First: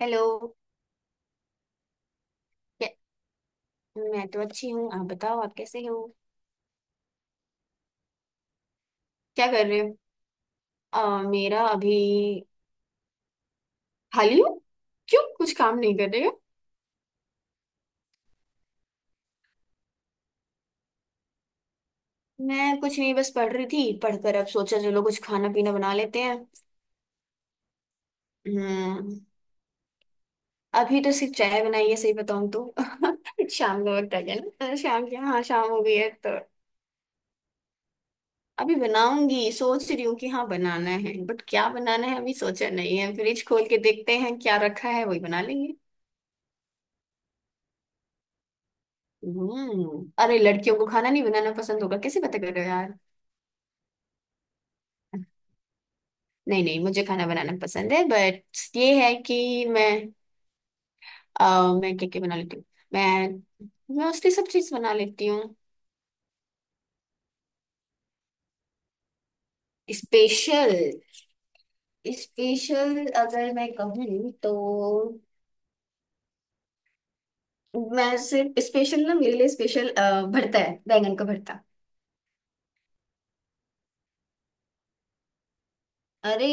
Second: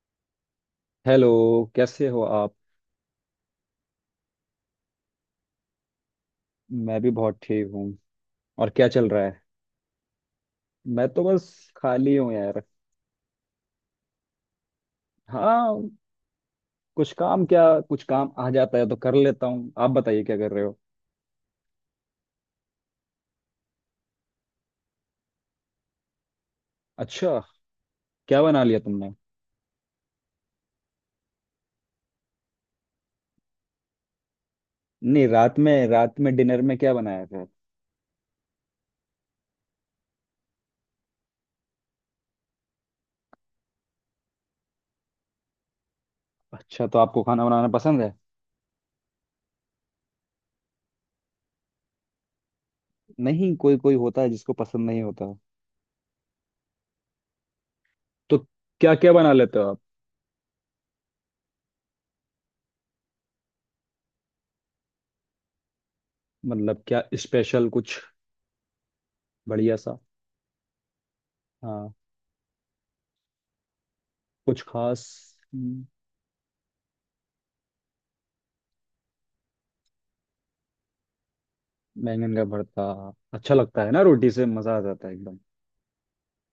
Hello. Hello. कैसे हो आप? क्या। मैं तो अच्छी हूँ, आप बताओ आप कैसे हो। मैं भी बहुत ठीक हूँ और क्या चल रहा है? क्या कर रहे हो। मैं तो बस मेरा अभी। खाली हूँ यार। खाली हूँ। क्यों कुछ काम हाँ, नहीं कर रहे हो। कुछ काम क्या, कुछ काम आ जाता है तो कर लेता हूँ। आप बताइए क्या कर रहे हो? मैं कुछ नहीं, बस पढ़ रही थी, पढ़कर अब सोचा चलो कुछ खाना पीना बना लेते हैं। अच्छा, क्या बना लिया तुमने? हम्म अभी तो सिर्फ चाय बनाई है, सही बताऊँ तो शाम का वक्त आ गया ना, शाम की, नहीं, हाँ रात शाम में हो गई है रात में तो। डिनर में क्या बनाया था? अभी बनाऊंगी, सोच रही हूँ कि हाँ बनाना है बट क्या बनाना है अभी सोचा नहीं है, फ्रिज खोल के देखते हैं क्या रखा है वही बना लेंगे। अच्छा तो आपको खाना बनाना पसंद है? अरे, लड़कियों को खाना नहीं बनाना पसंद होगा? कैसे बातें कर रहे हो यार। नहीं, कोई कोई होता है जिसको पसंद नहीं होता। नहीं नहीं, मुझे खाना बनाना पसंद है तो बट ये क्या क्या है बना लेते कि हो आप? मैं। मैं क्या क्या बना लेती हूँ? मैं मोस्टली सब चीज बना लेती हूँ। मतलब क्या स्पेशल कुछ बढ़िया सा? स्पेशल। हाँ, स्पेशल अगर मैं कहूँ तो, कुछ खास। हम्म। मैं सिर्फ स्पेशल ना, मेरे लिए स्पेशल भरता है, बैंगन का भरता। बैंगन का भरता अच्छा लगता है ना, रोटी से मजा आ जाता है एकदम। अरे,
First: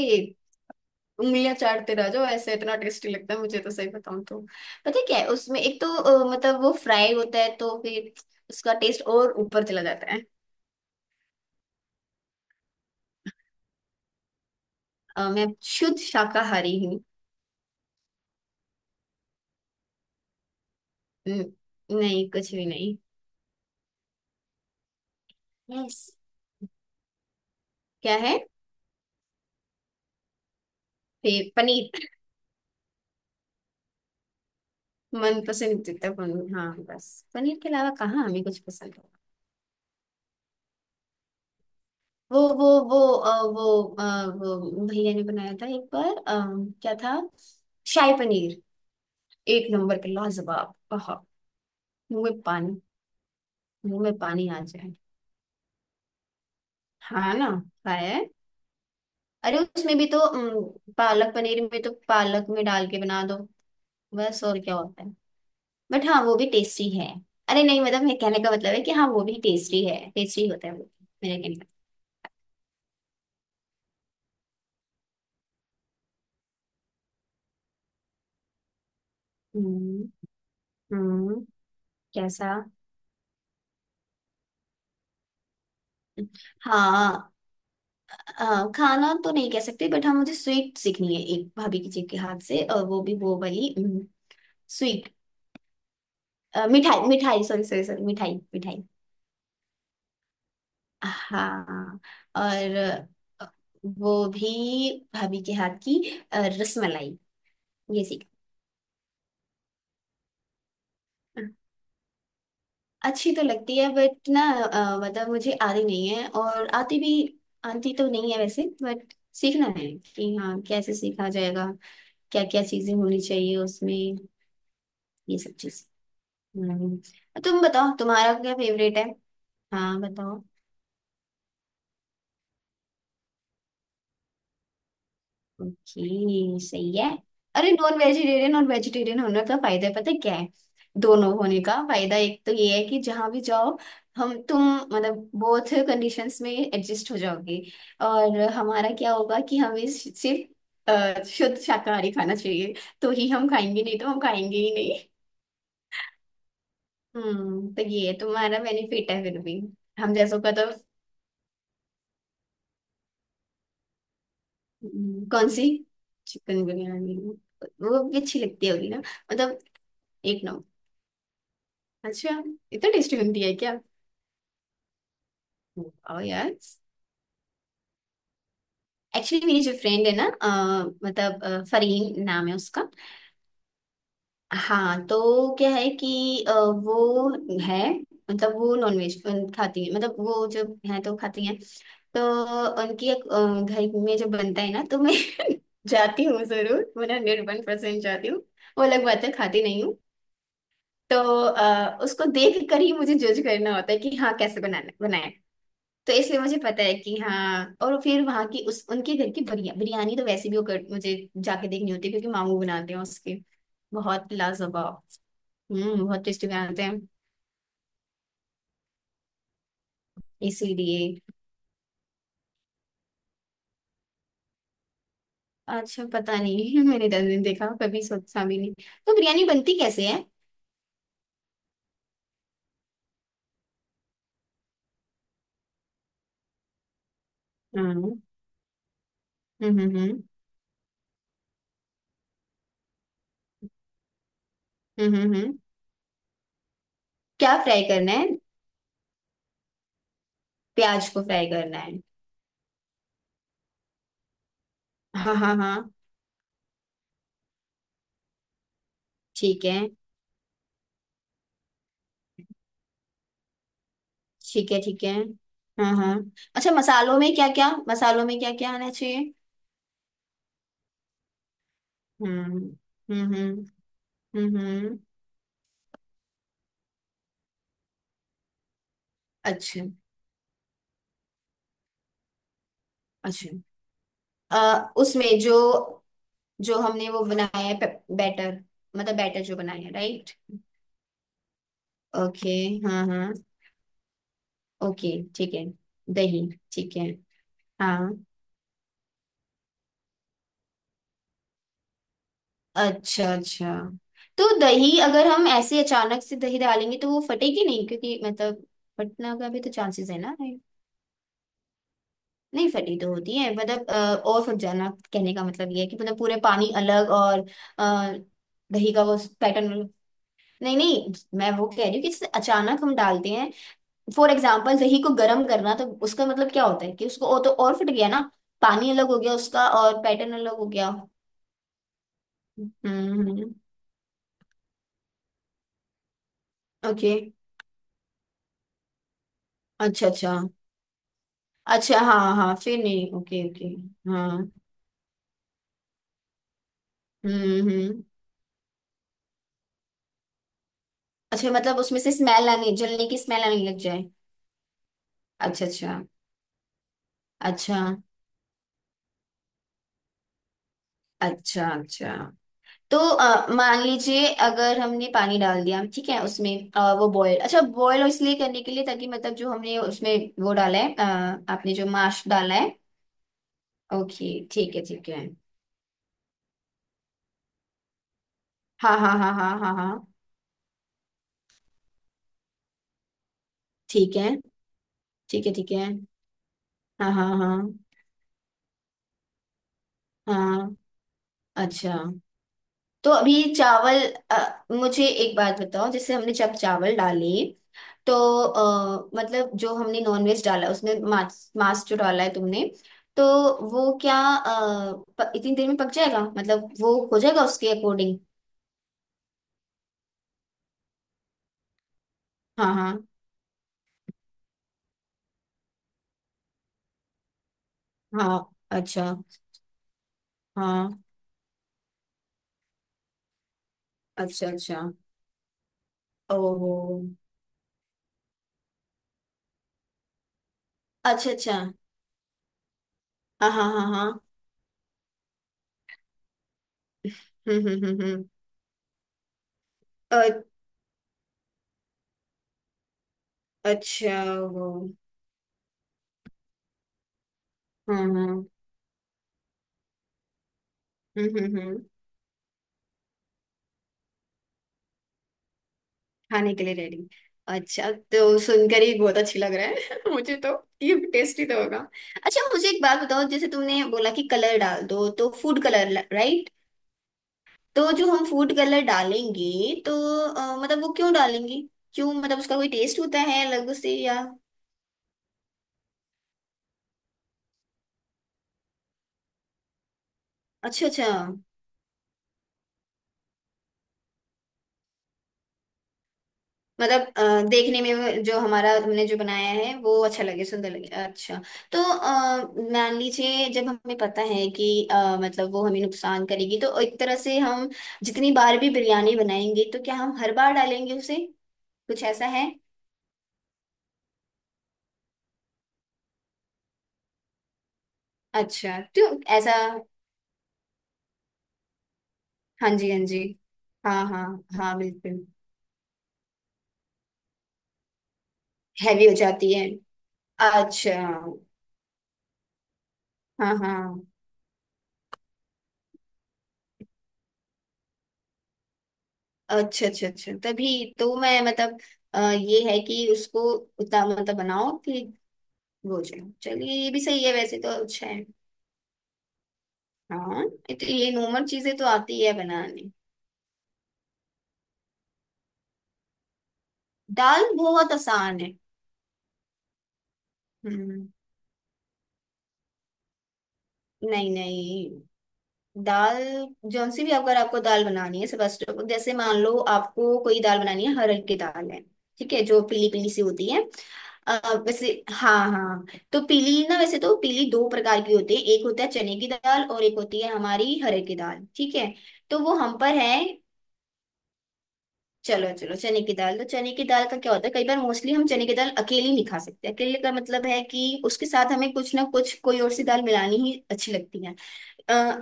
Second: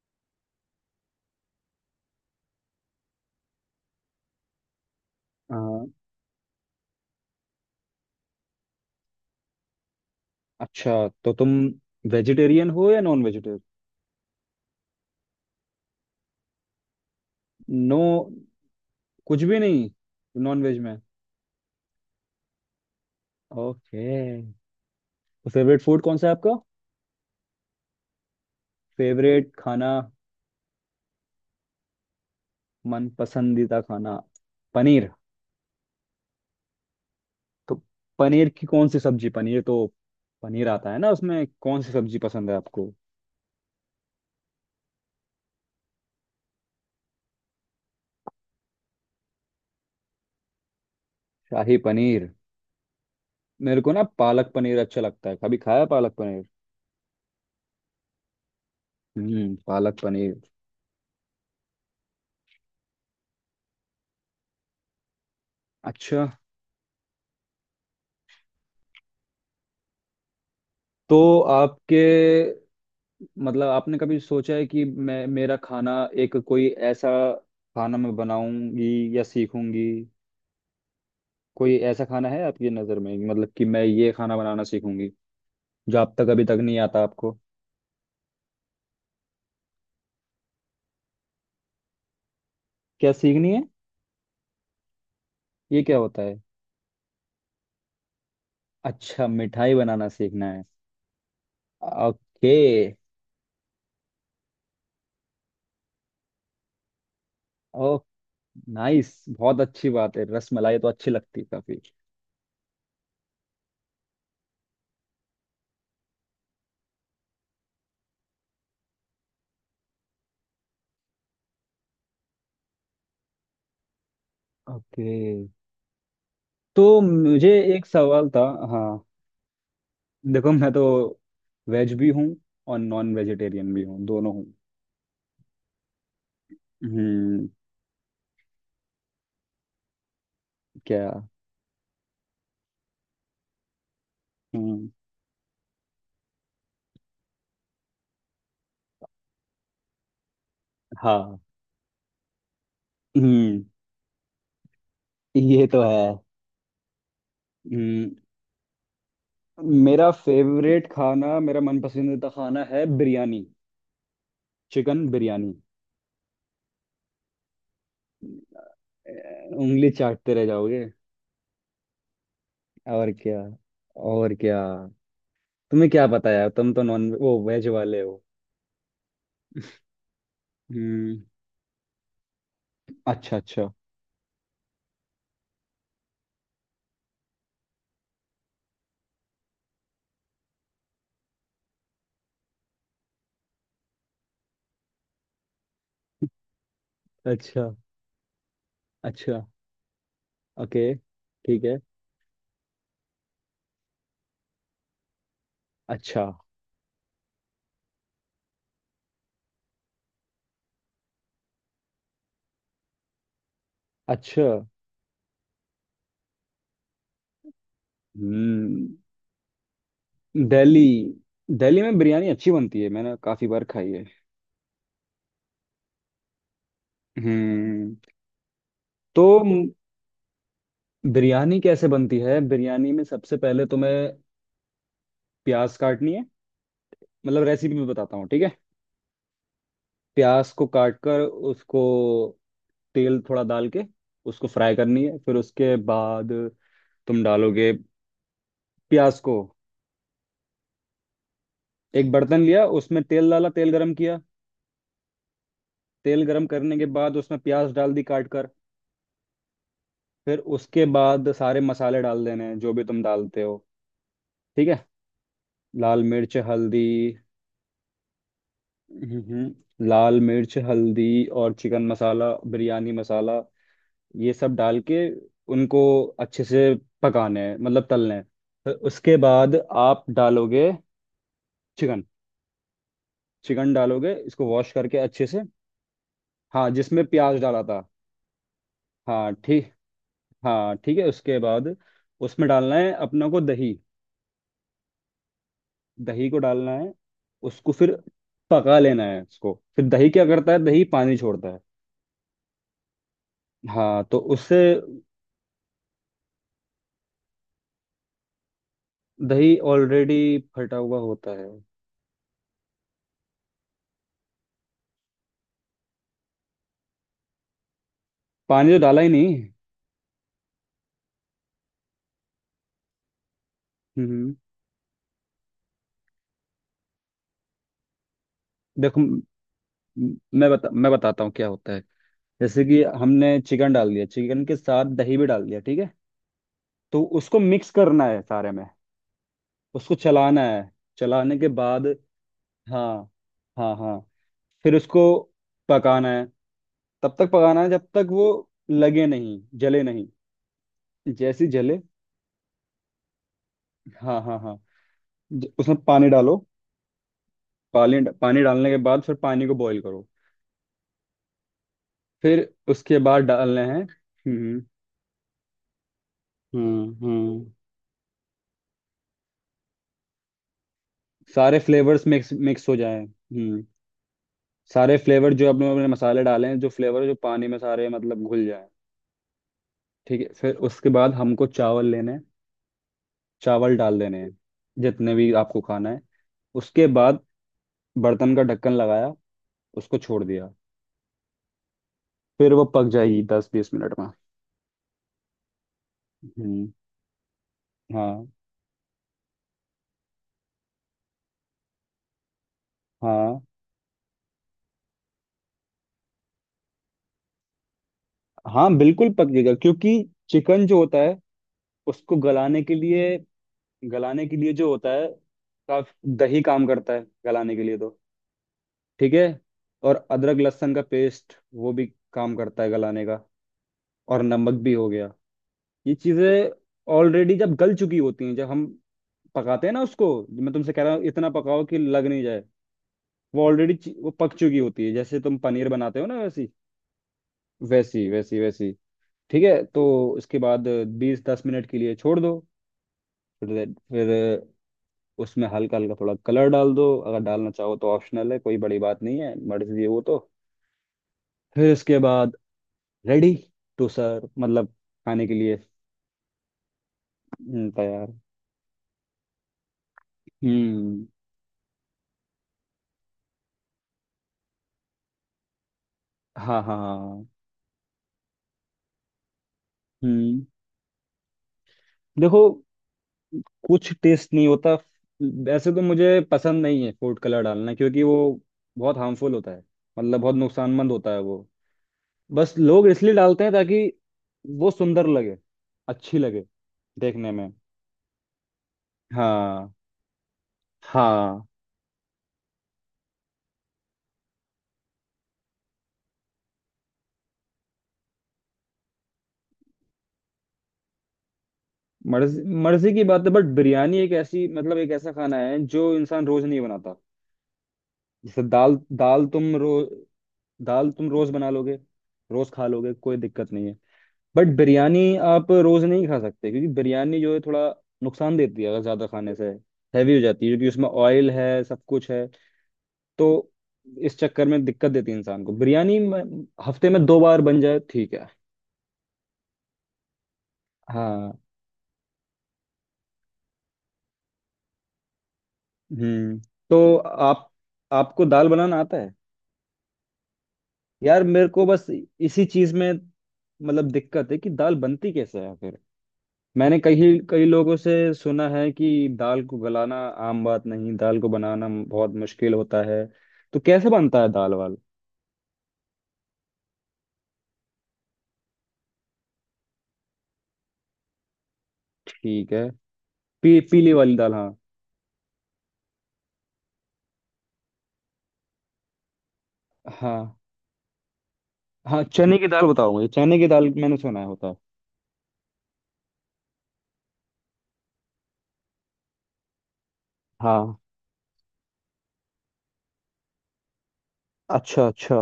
उंगलियां चाटते रह जाओ ऐसे, इतना टेस्टी लगता है मुझे तो, सही बताऊं तो। पता है क्या है अ, उसमें? एक तो मतलब वो फ्राई होता है तो फिर उसका टेस्ट और ऊपर चला जाता है। अच्छा तो तुम वेजिटेरियन हो या नॉन वेजिटेरियन? मैं शुद्ध शाकाहारी हूँ। नो, कुछ भी नहीं नॉन वेज में? हम्म, नहीं कुछ भी नहीं। ओके, तो फेवरेट यस, फूड कौन सा है आपका? क्या है। फेवरेट खाना, फिर पनीर। मन पसंदीदा खाना? पनीर मन पसंद जितना पनीर, हाँ बस। पनीर के तो? अलावा कहाँ हमें पनीर कुछ की कौन पसंद सी होगा। सब्जी? पनीर तो पनीर आता है ना, उसमें कौन सी सब्जी वो पसंद है वो आपको? वो अ, वो अ, वो भैया ने बनाया था एक बार, क्या था, शाही पनीर। एक नंबर के लाजवाब, आहा। शाही मुंह पनीर। में पानी। मेरे को मुंह ना में पानी पालक आ पनीर जाए। अच्छा लगता है, कभी खाया पालक पनीर? हाँ ना। खाया है। हम्म, अरे, पालक उसमें भी तो पनीर। पालक पनीर में तो पालक में डाल के बना दो, बस और क्या होता है। बट हाँ अच्छा वो भी टेस्टी है। अरे नहीं, मतलब मेरे कहने का मतलब है कि हाँ वो भी टेस्टी है, टेस्टी होता है वो, तो मेरे कहने का। आपके, मतलब आपने कभी सोचा है कि मैं मेरा खाना, एक कोई ऐसा खाना मैं बनाऊंगी या सीखूंगी, हम्म। हम्म। कोई ऐसा खाना है कैसा। आपकी नज़र में कि मतलब कि मैं ये खाना बनाना सीखूंगी, जो आप तक अभी तक नहीं आता हाँ, आपको? हाँ, खाना तो नहीं कह सकते बट हाँ मुझे स्वीट सीखनी है एक भाभी की जी के हाथ से, और वो क्या भी वो सीखनी है? वाली। स्वीट। ये क्या होता है? मिठाई मिठाई, सॉरी सॉरी सॉरी, मिठाई मिठाई। अच्छा, मिठाई बनाना सीखना है। हाँ। ओके। और वो भी भाभी के हाथ की, रसमलाई। ओ ये सीख। नाइस, बहुत अच्छी बात है, रसमलाई तो अच्छी लगती है काफी। अच्छी तो लगती है बट ना, मतलब मुझे आती नहीं है, और आती भी, आती तो नहीं है वैसे बट सीखना है कि हाँ कैसे सीखा जाएगा, क्या क्या चीजें होनी चाहिए उसमें, ओके, ये सब चीज। तो मुझे तुम एक बताओ सवाल तुम्हारा था। क्या हाँ, फेवरेट है। हाँ बताओ। देखो मैं तो वेज भी हूँ और नॉन वेजिटेरियन भी हूँ, दोनों हूँ। ओके सही है। हम्म। अरे, नॉन वेजिटेरियन और वेजिटेरियन होने का फायदा पता है क्या है? क्या? दोनों होने का फायदा एक तो ये है कि जहां भी जाओ, हम तुम हम्म। मतलब बोथ कंडीशंस में एडजस्ट हो जाओगे। और हमारा क्या होगा कि हमें सिर्फ हाँ। शुद्ध शाकाहारी खाना चाहिए, तो ही हम हम्म, खाएंगे, नहीं तो हम खाएंगे ही नहीं। ये तो है। तो हम्म। ये तुम्हारा बेनिफिट है फिर भी। मेरा हम जैसों का तो। फेवरेट खाना, मेरा मन पसंदीदा खाना है बिरयानी, चिकन कौन बिरयानी। सी, चिकन बिरयानी। वो भी अच्छी लगती होगी ना, अ, मतलब। उंगली चाटते एक रह नंबर। जाओगे। अच्छा, इतना और टेस्टी क्या, बनती है क्या। और क्या। तुम्हें क्या ओ पता यार, तुम यस। तो नॉन वो वेज वाले हो। एक्चुअली मेरी जो फ्रेंड है ना, हम्म। मतलब फरीन नाम है उसका। अच्छा अच्छा हाँ तो क्या है कि वो है, मतलब वो नॉनवेज खाती है, मतलब वो जब है तो खाती है। तो उनकी एक, घर में जो बनता है ना तो मैं जाती हूँ, जरूर, मैं हंड्रेड वन अच्छा परसेंट जाती हूँ। वो अलग बात है, अच्छा। खाती नहीं हूँ। ओके तो ठीक है। उसको देख कर ही मुझे जज करना होता है कि हाँ कैसे बनाना। तो अच्छा इसलिए मुझे पता है कि हाँ, और फिर वहां की उस उनके घर की बिरयानी तो वैसे भी मुझे जाके देखनी होती है क्योंकि मामू बनाते हैं उसके, बहुत अच्छा। लाजवाब। बहुत टेस्टी बनाते हैं। हम्म। दिल्ली इसीलिए। दिल्ली में बिरयानी अच्छी बनती है, मैंने काफी बार खाई है। अच्छा, पता नहीं मैंने 10 दिन देखा, हम्म। कभी सोचा भी नहीं। तो तो बिरयानी बनती कैसे है। बिरयानी कैसे बनती है? बिरयानी में सबसे पहले तुम्हें प्याज काटनी है, मतलब रेसिपी में बताता हम्म हूँ, ठीक है? हम्म हम्म प्याज को काट कर उसको, तेल थोड़ा डाल के उसको फ्राई करनी हम्म है। हम्म फिर हम्म। उसके बाद तुम क्या डालोगे फ्राई करना है। प्याज को। प्याज को फ्राई करना है। एक बर्तन लिया, उसमें तेल डाला, तेल गरम किया। हाँ हाँ हाँ। तेल गरम करने के बाद उसमें प्याज डाल दी काट कर। ठीक है। फिर उसके बाद सारे मसाले डाल देने हैं जो भी तुम डालते हो। ठीक ठीक है है, ठीक है। हाँ लाल हाँ। मिर्च अच्छा, हल्दी। मसालों में क्या क्या, मसालों में क्या क्या आना चाहिए। लाल मिर्च हल्दी और चिकन मसाला हम्म। बिरयानी मसाला। हम्म। ये सब डाल हम्म। के उनको अच्छे से पकाने हैं, मतलब तलने हैं। फिर उसके बाद अच्छा। आप डालोगे चिकन। अच्छा। चिकन डालोगे इसको, वॉश करके अच्छे उसमें से। जो, हाँ, जो जिसमें हमने वो प्याज बनाया डाला है, था। बैटर, मतलब हाँ बैटर जो ठीक, बनाया है, राइट। हाँ ठीक है। उसके बाद उसमें ओके। डालना है हाँ अपना हाँ, को दही। ओके, ठीक है। दही को दही, डालना है, ठीक है। उसको फिर हाँ। पका लेना है। उसको फिर दही क्या करता है, दही पानी छोड़ता है। अच्छा अच्छा, हाँ, तो तो उससे दही अगर हम ऐसे अचानक से दही डालेंगे तो वो फटेगी नहीं क्योंकि मतलब फटना का दही भी तो चांसेस ऑलरेडी है ना, right? फटा हुआ होता है, नहीं, फटी तो होती है, मतलब, और फट जाना कहने का मतलब ये है कि मतलब पूरे पानी अलग, और अ, पानी तो दही डाला का ही वो नहीं। पैटर्न। नहीं नहीं, मैं वो कह रही हूँ कि जैसे अचानक हम डालते हैं हम्म फॉर हम्म। एग्जाम्पल दही को गर्म करना, तो उसका मतलब क्या होता है कि उसको और तो और फट गया ना, पानी देखो, अलग हो गया उसका और पैटर्न अलग हो गया। मैं बताता हूँ क्या होता है। जैसे कि हमने हम्म, चिकन डाल दिया, चिकन के साथ दही भी डाल दिया, ठीक है? तो ओके। उसको मिक्स करना है सारे में, उसको अच्छा अच्छा, चलाना है। चलाने के बाद, अच्छा हाँ हाँ फिर हाँ नहीं, ओके ओके। हाँ हाँ, हाँ। फिर उसको पकाना है। तब तक पकाना है जब हम्म। तक वो लगे नहीं जले नहीं, जैसे ही अच्छा, मतलब जले, उसमें से स्मेल आने, जलने की स्मेल आने लग जाए। हाँ हाँ हाँ, अच्छा उसमें अच्छा। पानी डालो। अच्छा। पानी पानी डालने के बाद फिर पानी को बॉईल करो। अच्छा, अच्छा फिर उसके तो बाद डालने हैं। मान लीजिए हम्म अगर हमने पानी डाल दिया ठीक है, उसमें वो बॉयल, हम्म। अच्छा बॉयल इसलिए करने के लिए ताकि मतलब जो हमने उसमें वो डाला है, सारे आपने जो फ्लेवर्स माश मिक्स डाला मिक्स है, हो जाए। हम्म। ओके ठीक है सारे ठीक है। फ्लेवर, जो अपने अपने मसाले डाले हैं, जो फ्लेवर जो पानी में सारे मतलब घुल जाए। हाँ हाँ हाँ हाँ हाँ हाँ। ठीक है, फिर उसके बाद हमको चावल लेने हैं। चावल डाल ठीक देने हैं है जितने भी ठीक है। आपको ठीक है। खाना है। उसके हाँ बाद हाँ हाँ बर्तन का ढक्कन लगाया, उसको छोड़ दिया। हाँ। अच्छा। फिर वो पक तो जाएगी दस अभी बीस मिनट चावल, में। मुझे एक बात बताओ, जैसे हमने जब हम्म। चावल डाले तो हाँ मतलब जो हमने नॉनवेज डाला, उसमें मांस मांस जो डाला है तुमने, तो हाँ वो क्या, इतनी देर में पक जाएगा मतलब वो हो जाएगा उसके अकॉर्डिंग। हाँ, बिल्कुल पक जाएगा, क्योंकि चिकन जो होता है उसको गलाने हाँ के लिए, हाँ गलाने के लिए जो होता है काफी दही काम करता है गलाने के लिए तो। हाँ। अच्छा। ठीक है, और अदरक लहसुन का हाँ। पेस्ट, वो भी काम करता है गलाने का। और अच्छा नमक भी अच्छा। हो गया। ये चीजें ओहो। ऑलरेडी जब गल चुकी होती हैं, जब हम पकाते हैं ना, उसको, मैं तुमसे कह रहा हूँ इतना अच्छा अच्छा। पकाओ कि लग नहीं जाए। वो हाँ हाँ हाँ ऑलरेडी वो हाँ। पक चुकी होती है, जैसे तुम पनीर बनाते हो ना, वैसी वैसी हम्म। वैसी वैसी। ठीक है, तो इसके अ- बाद 20-10 मिनट के लिए छोड़ दो। फिर अच्छा। फिर वो। उसमें हल्का हल्का थोड़ा कलर डाल दो अगर डालना चाहो तो, हम्म ऑप्शनल है, हम्म कोई बड़ी बात नहीं है, मर्जी है वो तो। हम्म हम्म फिर हम्म। इसके बाद रेडी टू सर्व, मतलब खाने के लिए। खाने के लिए रेडी। अच्छा तैयार। तो सुनकर ही बहुत अच्छी लग रहा है मुझे तो। ये हम्म। टेस्टी तो होगा। अच्छा, मुझे एक बात बताओ, जैसे तुमने बोला कि कलर डाल दो, तो फूड कलर, राइट? हाँ हाँ हाँ। तो जो हम फूड कलर डालेंगे, तो हम्म। मतलब वो क्यों डालेंगे? क्यों, मतलब देखो, उसका कोई टेस्ट होता है अलग कुछ से या? टेस्ट नहीं होता, वैसे तो मुझे पसंद नहीं है फूड कलर डालना क्योंकि वो बहुत हार्मफुल होता है, मतलब बहुत अच्छा नुकसानमंद अच्छा, होता है वो। बस लोग इसलिए डालते हैं ताकि वो सुंदर लगे, अच्छी लगे मतलब देखने में। देखने में जो हमारा, हमने जो बनाया हाँ है वो अच्छा लगे, सुंदर लगे, अच्छा। हाँ। तो मान लीजिए जब हमें पता है कि मतलब वो हमें नुकसान करेगी, तो एक तरह से हम जितनी बार भी बिरयानी बनाएंगे तो क्या हम हर बार डालेंगे उसे? कुछ ऐसा मर्जी है। मर्जी की बात है, बट बिरयानी एक ऐसी, मतलब एक ऐसा खाना है जो इंसान रोज नहीं बनाता। जैसे दाल, अच्छा क्यों? दाल तुम ऐसा? रोज दाल तुम रोज बना लोगे, रोज खा हाँ जी लोगे, हाँ कोई जी। दिक्कत नहीं है। हाँ हाँ। बट हाँ बिरयानी बिल्कुल। आप रोज नहीं खा सकते क्योंकि बिरयानी जो है थोड़ा नुकसान देती है अगर हैवी ज्यादा हो खाने से, जाती है। हैवी हो जाती है क्योंकि उसमें अच्छा। ऑयल है सब कुछ है। तो हाँ हाँ। इस चक्कर में दिक्कत देती है इंसान को, हफ्ते में 2 बार बन जाए ठीक है। अच्छा अच्छा अच्छा, तभी तो हाँ। मैं मतलब ये है कि उसको उतना मतलब बनाओ कि भोजन, हम्म। चलिए ये तो भी सही है, आप, वैसे तो अच्छा है। आपको दाल बनाना आता है? हाँ ये तो, ये यार नॉर्मल मेरे को चीजें बस तो आती है इसी चीज बनाने। में मतलब दिक्कत है कि दाल बनती कैसे है। फिर मैंने कई कई दाल लोगों बहुत से आसान सुना है। है कि दाल को गलाना आम बात नहीं, हम्म, दाल को बनाना बहुत मुश्किल होता है। तो कैसे बनता है नहीं दाल वाल? नहीं। दाल जौन सी भी, अगर आपको दाल बनानी है, सबसे जैसे मान लो आपको कोई दाल बनानी है, हरड़ की दाल है ठीक है, ठीक जो है, पीली पीली सी होती है। पीली वाली दाल हाँ। वैसे हाँ हाँ। तो पीली ना, वैसे तो पीली दो प्रकार की होती है, एक होता है चने की दाल और एक होती है हाँ हमारी हरड़ की दाल, ठीक है। हाँ, चने तो की वो दाल हम बताओ पर मुझे, है। चने की दाल मैंने सुना है होता है। चलो चलो, चने की दाल। तो चने की दाल का क्या होता है, कई बार मोस्टली हम चने की दाल अकेली नहीं खा सकते, अकेले का मतलब है हाँ। कि उसके साथ हमें कुछ ना कुछ कोई और सी दाल मिलानी ही अच्छी लगती है। अच्छा आ, अच्छा।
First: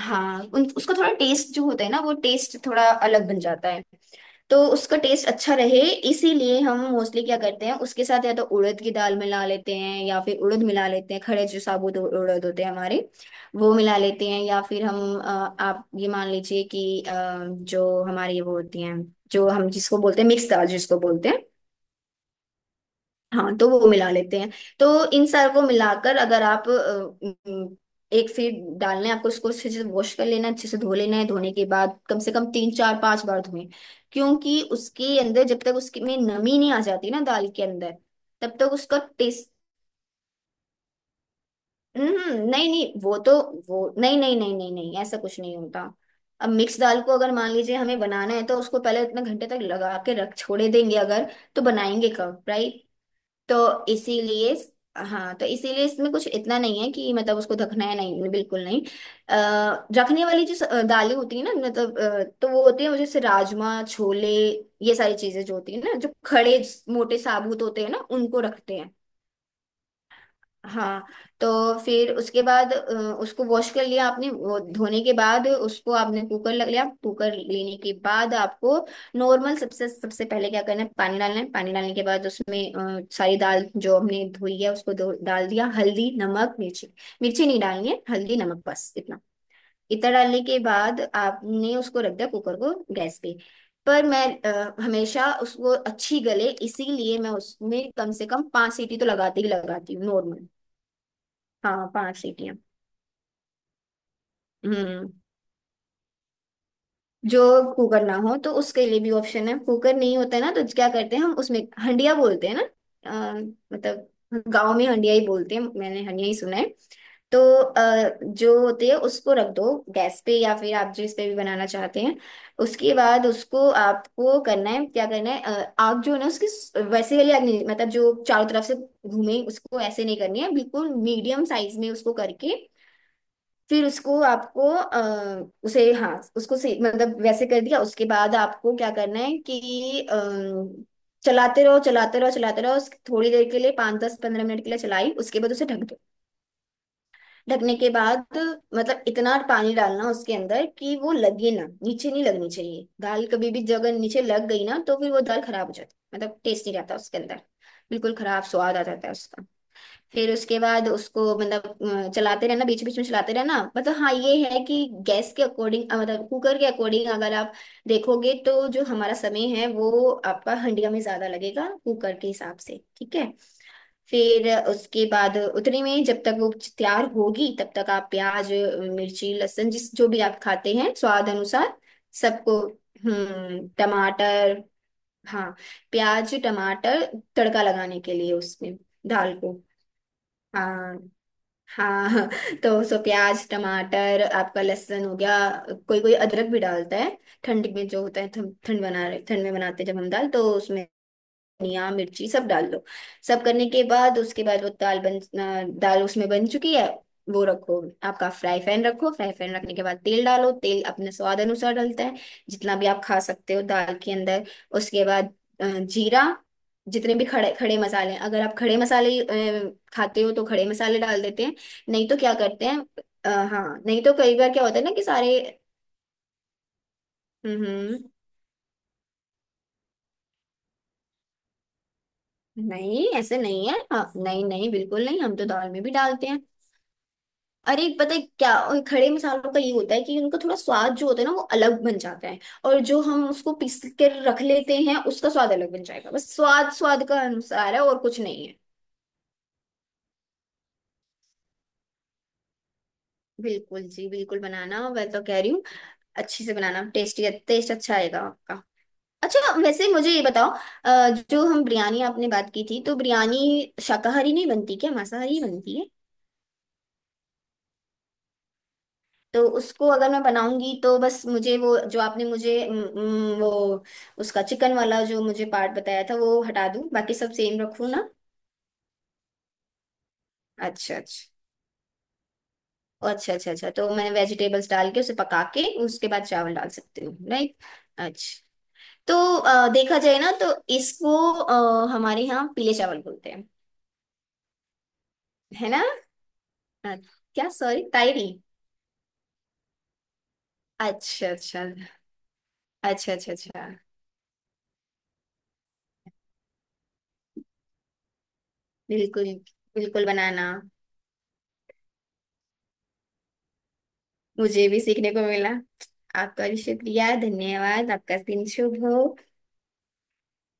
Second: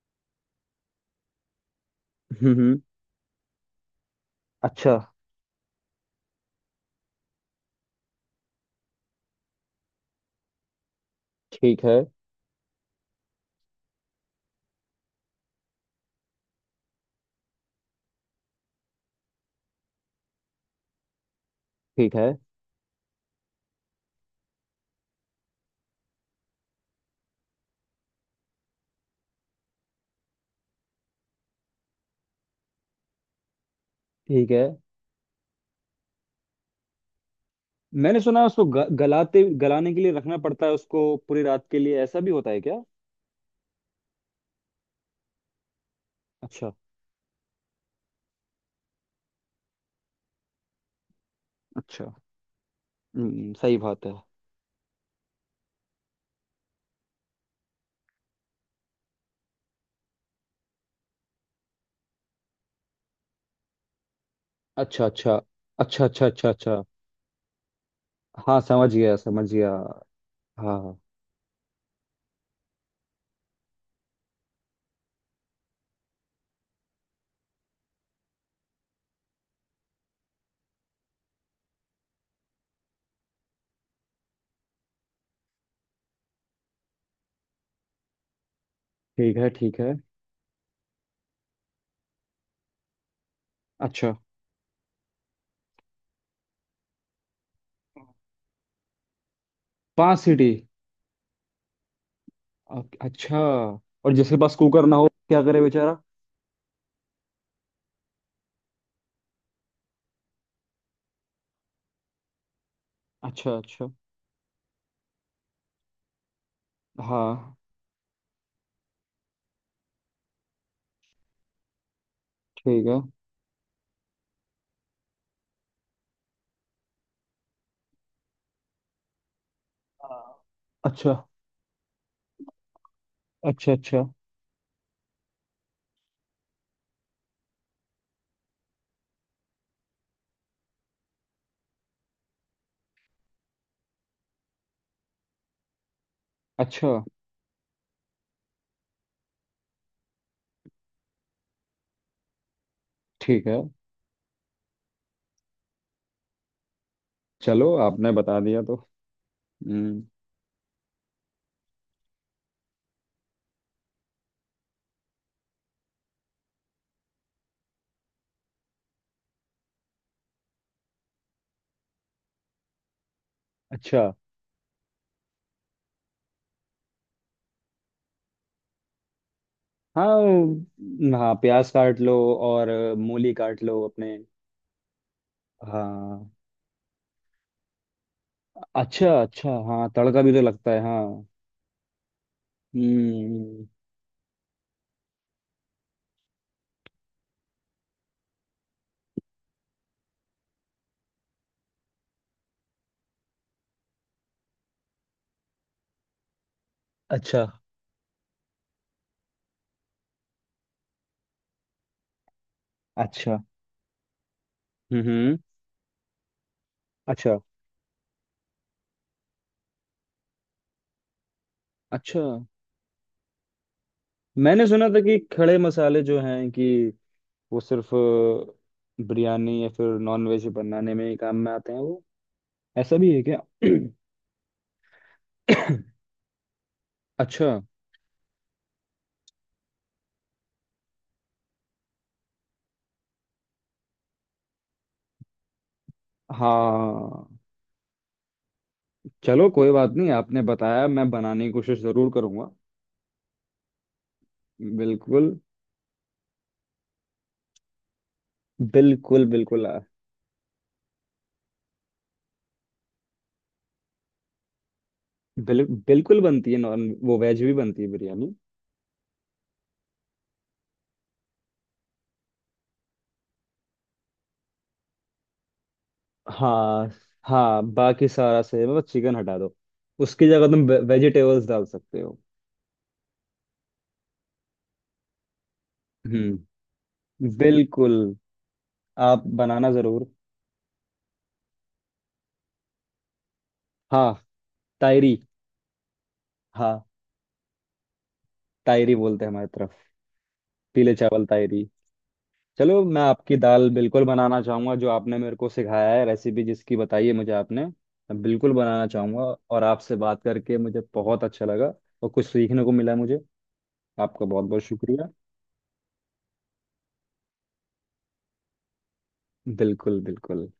हाँ उसका थोड़ा टेस्ट जो होता है ना, वो टेस्ट हम्म। थोड़ा अलग बन जाता है। तो अच्छा। उसका टेस्ट अच्छा रहे, इसीलिए हम मोस्टली क्या करते हैं उसके साथ या तो उड़द की दाल मिला लेते हैं या फिर उड़द मिला लेते हैं, खड़े जो ठीक साबुत है उड़द होते हैं हमारे, वो मिला लेते हैं, या फिर हम, आप ये मान लीजिए कि जो हमारी वो होती हैं, जो हम जिसको बोलते हैं मिक्स दाल, जिसको बोलते हैं। ठीक है हाँ तो वो मिला लेते हैं। तो इन सार को मिलाकर अगर आप, अम, एक फीट डालना है आपको, उसको अच्छे से वॉश कर लेना है, अच्छे से धो लेना है, धोने के बाद कम से कम 3 4 5 बार धोएं, ठीक क्योंकि है। उसके अंदर जब तक उसके में नमी नहीं आ जाती ना दाल के अंदर मैंने सुना है तब उसको तक उसका गलाते, टेस्ट। गलाने के लिए रखना पड़ता है उसको पूरी रात के लिए, ऐसा भी होता है नहीं क्या? नहीं। वो तो वो नहीं नहीं नहीं नहीं नहीं, ऐसा कुछ नहीं होता। अब अच्छा मिक्स दाल को अगर मान लीजिए हमें बनाना है, तो उसको पहले इतने घंटे तक लगा के रख छोड़े देंगे अगर, तो अच्छा। बनाएंगे कब, राइट तो सही बात है। इसीलिए, हाँ तो इसीलिए इसमें कुछ इतना नहीं है कि मतलब उसको ढकना है, नहीं बिल्कुल नहीं। अः, रखने वाली जो दालें होती है ना, मतलब तो वो होती है जैसे राजमा छोले, ये अच्छा सारी अच्छा चीजें जो होती है ना, अच्छा जो अच्छा। अच्छा खड़े अच्छा। मोटे साबुत होते हैं ना उनको हाँ रखते समझ हैं। गया समझ गया। हाँ हाँ। हाँ। तो फिर उसके बाद उसको वॉश कर लिया आपने, वो धोने के बाद उसको आपने कुकर लग लिया, कुकर लेने के बाद आपको नॉर्मल सबसे सबसे पहले क्या करना है पानी डालना है, पानी डालने के बाद उसमें सारी दाल जो हमने धोई है उसको डाल दिया। हल्दी नमक मिर्ची मिर्ची नहीं डालनी है। हल्दी नमक बस इतना। ठीक है ठीक है। इतना डालने के बाद आपने उसको रख दिया कुकर को गैस पे। पर अच्छा, मैं हमेशा उसको अच्छी गले इसीलिए मैं उसमें कम से कम 5 सीटी तो लगाती ही लगाती हूँ पांच नॉर्मल। सीटी हाँ, 5 सीटियां। अच्छा। और जिसके पास कुकर ना हो हम्म, क्या करे बेचारा? जो कुकर ना हो तो उसके लिए भी ऑप्शन है। कुकर नहीं होता है ना तो क्या करते हैं हम उसमें हंडिया बोलते हैं ना। अ, अच्छा अच्छा। मतलब गांव में हंडिया ही बोलते हैं, मैंने हंडिया ही सुना है। तो हाँ जो होती है उसको रख दो गैस पे या फिर आप जिस पे भी बनाना चाहते हैं। ठीक उसके है। बाद उसको आपको करना है क्या करना है, आग जो है ना उसकी वैसे वाली आग नहीं, मतलब जो चारों तरफ से घूमे उसको ऐसे नहीं करनी हाँ। है, बिल्कुल अच्छा मीडियम साइज में उसको करके। अच्छा फिर अच्छा उसको आपको उसे, हाँ, उसको मतलब वैसे कर दिया। उसके बाद आपको क्या करना है कि चलाते रहो चलाते रहो चलाते रहो, थोड़ी देर के लिए, 5 10 15 मिनट के लिए चलाई, उसके बाद उसे ढक दो। अच्छा। ढकने के बाद मतलब इतना पानी डालना उसके अंदर कि वो लगे ना, नीचे नहीं लगनी चाहिए दाल ठीक कभी है। भी, जगह नीचे लग गई ना तो फिर वो दाल खराब हो जाती है। मतलब टेस्ट नहीं रहता उसके अंदर, चलो आपने बिल्कुल बता खराब दिया तो। स्वाद आ जाता है उसका। हम्म। फिर उसके बाद उसको मतलब चलाते रहना, बीच बीच में चलाते रहना। मतलब हाँ ये है कि गैस के अकॉर्डिंग, मतलब कुकर के अकॉर्डिंग अगर आप देखोगे तो जो हमारा समय है वो आपका हंडिया में ज्यादा लगेगा कुकर के हिसाब से, ठीक है। अच्छा। फिर उसके बाद उतने में जब तक वो तैयार होगी तब तक आप प्याज मिर्ची लहसुन जिस जो भी आप हाँ, खाते हैं स्वाद हाँ प्याज अनुसार काट लो सबको। और मूली काट हम्म, लो अपने। टमाटर, हाँ, हाँ। प्याज टमाटर तड़का लगाने के लिए, उसमें अच्छा दाल अच्छा, को। हाँ तड़का भी तो लगता है हाँ, हाँ। हाँ। तो उसको प्याज हम्म। टमाटर आपका लहसुन हो गया। कोई कोई अदरक भी डालता है। ठंड में जो होता है, ठंड ठंड बना रहे, ठंड में बनाते हैं जब हम दाल तो उसमें धनिया मिर्ची सब डाल दो। सब करने के बाद उसके बाद वो दाल बन, दाल उसमें बन चुकी है। वो अच्छा रखो आपका फ्राई पैन, रखो फ्राई पैन रखने के बाद तेल डालो, तेल अपने स्वाद अनुसार डलता है जितना भी आप खा अच्छा। सकते हो दाल के अंदर। हम्म उसके बाद हम्म, जीरा, जितने भी अच्छा खड़े खड़े मसाले हैं, अगर आप खड़े मसाले खाते हो तो खड़े मसाले डाल देते हैं। नहीं तो अच्छा। क्या करते हैं, हाँ, नहीं तो कई बार क्या मैंने होता है सुना ना था कि कि सारे। खड़े मसाले जो हैं कि वो हम्म, सिर्फ बिरयानी या फिर नॉनवेज बनाने में ही काम में आते हैं वो। ऐसा नहीं भी है ऐसे क्या? नहीं है, हाँ, नहीं नहीं, बिल्कुल नहीं, हम तो दाल में भी डालते हैं। अच्छा। अरे, पता है क्या उन खड़े मसालों का, ये होता है कि उनका थोड़ा स्वाद जो होता है ना वो अलग बन जाता है। और जो हम उसको पीस कर रख लेते हैं उसका स्वाद अलग बन जाएगा, बस स्वाद स्वाद का हाँ अनुसार है, और कुछ नहीं है। चलो कोई बात नहीं, आपने बताया, मैं बनाने की कोशिश जरूर करूंगा। बिल्कुल जी, बिल्कुल बनाना, मैं तो बिल्कुल। कह रही हूँ अच्छे से बनाना, टेस्टी टेस्ट अच्छा आएगा आपका। बिल्कुल अच्छा, बिल्कुल। वैसे मुझे ये बताओ, जो हम बिरयानी आपने बात की थी, तो बिरयानी शाकाहारी नहीं बनती क्या? मांसाहारी ही बनती है? बिल्कुल बनती है, नॉन वो वेज भी बनती है बिरयानी। तो उसको अगर मैं बनाऊंगी तो बस मुझे वो, जो आपने मुझे वो उसका चिकन वाला जो मुझे पार्ट बताया था वो हटा दूं, हाँ। बाकी सब सेम हाँ, रखूं बाकी ना। सारा सही है, मतलब चिकन हटा दो, उसकी जगह तुम अच्छा अच्छा। वेजिटेबल्स डाल सकते हो। ओ, अच्छा अच्छा अच्छा, तो मैं वेजिटेबल्स डाल के उसे पका के उसके बाद हम्म, चावल डाल सकती हूँ, राइट। बिल्कुल। अच्छा, तो आप बनाना देखा जरूर। जाए ना तो इसको हमारे यहाँ पीले चावल बोलते हैं, हाँ। तायरी। है ना। हाँ। अ, क्या, सॉरी, तायरी? तायरी बोलते हैं हमारी तरफ, पीले चावल अच्छा अच्छा तायरी। चलो मैं अच्छा। अच्छा आपकी दाल अच्छा। बिल्कुल बनाना चाहूंगा जो आपने मेरे को सिखाया है, रेसिपी जिसकी बताई है मुझे आपने, मैं बिल्कुल बनाना चाहूंगा। बिल्कुल, और आपसे बिल्कुल बात बनाना। करके मुझे बहुत अच्छा लगा और कुछ सीखने को मिला मुझे। आपका बहुत बहुत मुझे भी शुक्रिया। सीखने को मिला। आपका भी शुक्रिया, धन्यवाद, आपका दिन शुभ हो। बिल्कुल बिल्कुल।